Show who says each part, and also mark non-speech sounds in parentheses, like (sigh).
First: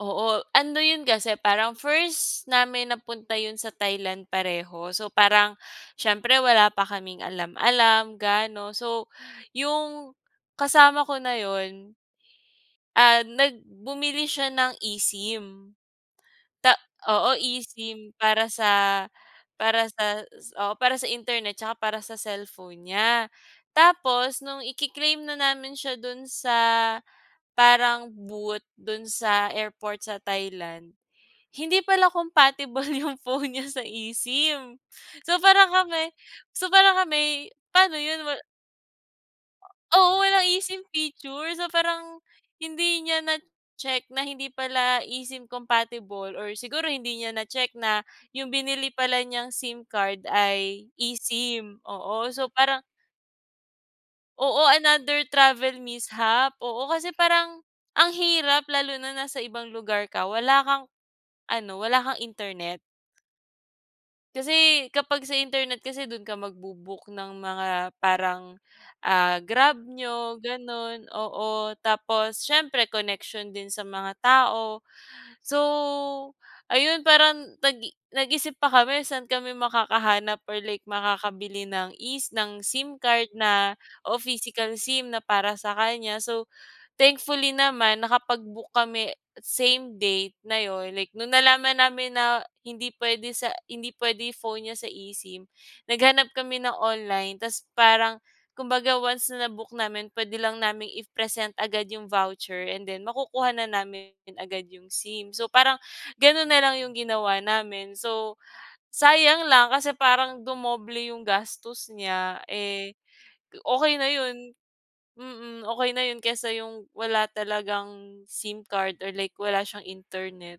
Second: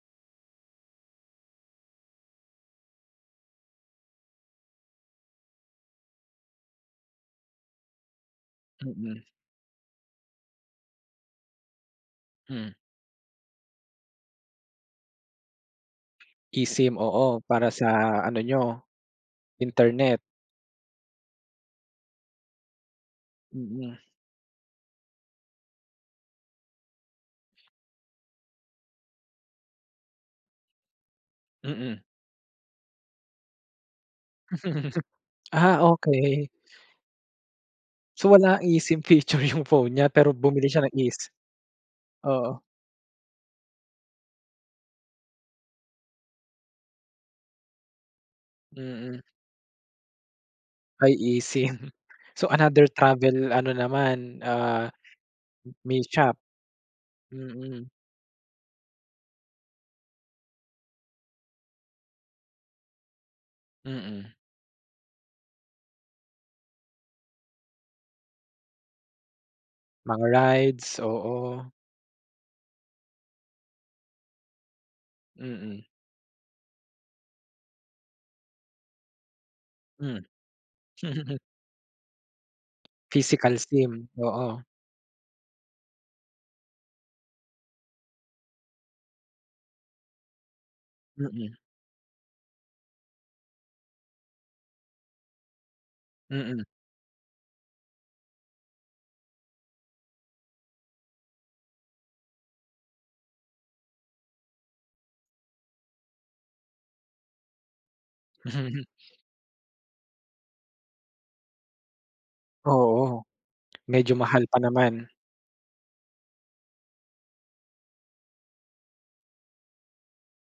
Speaker 1: Oo, ano yun kasi parang first namin na punta yun sa Thailand pareho. So, parang siyempre wala pa kaming alam alam gaano. So,
Speaker 2: Mm.
Speaker 1: yung kasama ko na yun
Speaker 2: Hmm.
Speaker 1: ah nag bumili siya ng eSIM. Ta
Speaker 2: eSIM, oo,
Speaker 1: oo,
Speaker 2: para sa
Speaker 1: eSIM
Speaker 2: ano
Speaker 1: para
Speaker 2: niyo,
Speaker 1: sa para
Speaker 2: internet.
Speaker 1: sa s- oo, para sa internet tsaka para sa cellphone niya.
Speaker 2: Mm.
Speaker 1: Tapos nung ike-claim na namin siya do'n sa parang booth do'n sa airport sa Thailand. Hindi
Speaker 2: Mm.
Speaker 1: pala compatible 'yong phone niya sa eSIM.
Speaker 2: (laughs)
Speaker 1: So parang
Speaker 2: Ah,
Speaker 1: kami
Speaker 2: okey.
Speaker 1: so parang kami, paano 'yon?
Speaker 2: So,
Speaker 1: Wal
Speaker 2: wala eSIM feature yung phone niya
Speaker 1: Oo,
Speaker 2: pero
Speaker 1: walang
Speaker 2: bumili
Speaker 1: eSIM
Speaker 2: siya ng eSi
Speaker 1: features. So parang
Speaker 2: oo.
Speaker 1: hindi niya nacheck na hindi pala eSIM compatible or siguro hindi niya nacheck na yung binili
Speaker 2: Mm.
Speaker 1: pala niyang SIM card ay
Speaker 2: Ay
Speaker 1: eSIM.
Speaker 2: eSIM.
Speaker 1: Oo,
Speaker 2: So,
Speaker 1: so parang
Speaker 2: another travel ano naman
Speaker 1: Oo,
Speaker 2: ah,
Speaker 1: another
Speaker 2: m
Speaker 1: travel
Speaker 2: mishap.
Speaker 1: mishap. Oo, kasi parang
Speaker 2: Mm.
Speaker 1: ang hirap lalo na nasa ibang lugar ka wala kang ano, wala kang internet.
Speaker 2: Mm.
Speaker 1: Kasi kapag sa internet kasi do'n ka magbo-book ng mga parang, ah, Grab
Speaker 2: Mga
Speaker 1: niyo
Speaker 2: rides,
Speaker 1: gano'n
Speaker 2: oo.
Speaker 1: oo, tapos siyempre koneksiyon din sa mga tao. So,
Speaker 2: Mm.
Speaker 1: ayun parang nag-i nag-isip pa kami saan kami
Speaker 2: Hmm.
Speaker 1: makakahanap or like
Speaker 2: (laughs)
Speaker 1: makakabili ng es ng SIM card
Speaker 2: Physical
Speaker 1: na
Speaker 2: SIM,
Speaker 1: oo,
Speaker 2: oo.
Speaker 1: physical SIM na para sa kanya. So, thankfully naman, nakapag-book kami same date na 'yon like no'ng
Speaker 2: Mm.
Speaker 1: nalaman namin na hindi pwede sa hindi pwede phone niya sa eSIM, naghanap kami
Speaker 2: Mm.
Speaker 1: ng online tapos parang kumbaga once na-book namin pwede lang naming i-present agad yung voucher and then makukuha na namin agad yung SIM. So parang gano'n na lang 'yong ginawa namin. So,
Speaker 2: (chuckles)
Speaker 1: sayang lang kasi parang dumoble 'yong gastos niya eh,
Speaker 2: Oo,
Speaker 1: okey na
Speaker 2: medyo mahal
Speaker 1: 'yon.
Speaker 2: pa naman.
Speaker 1: Mm, okey na 'yon, kaysa yung wala talagang SIM card or like wala siyang internet.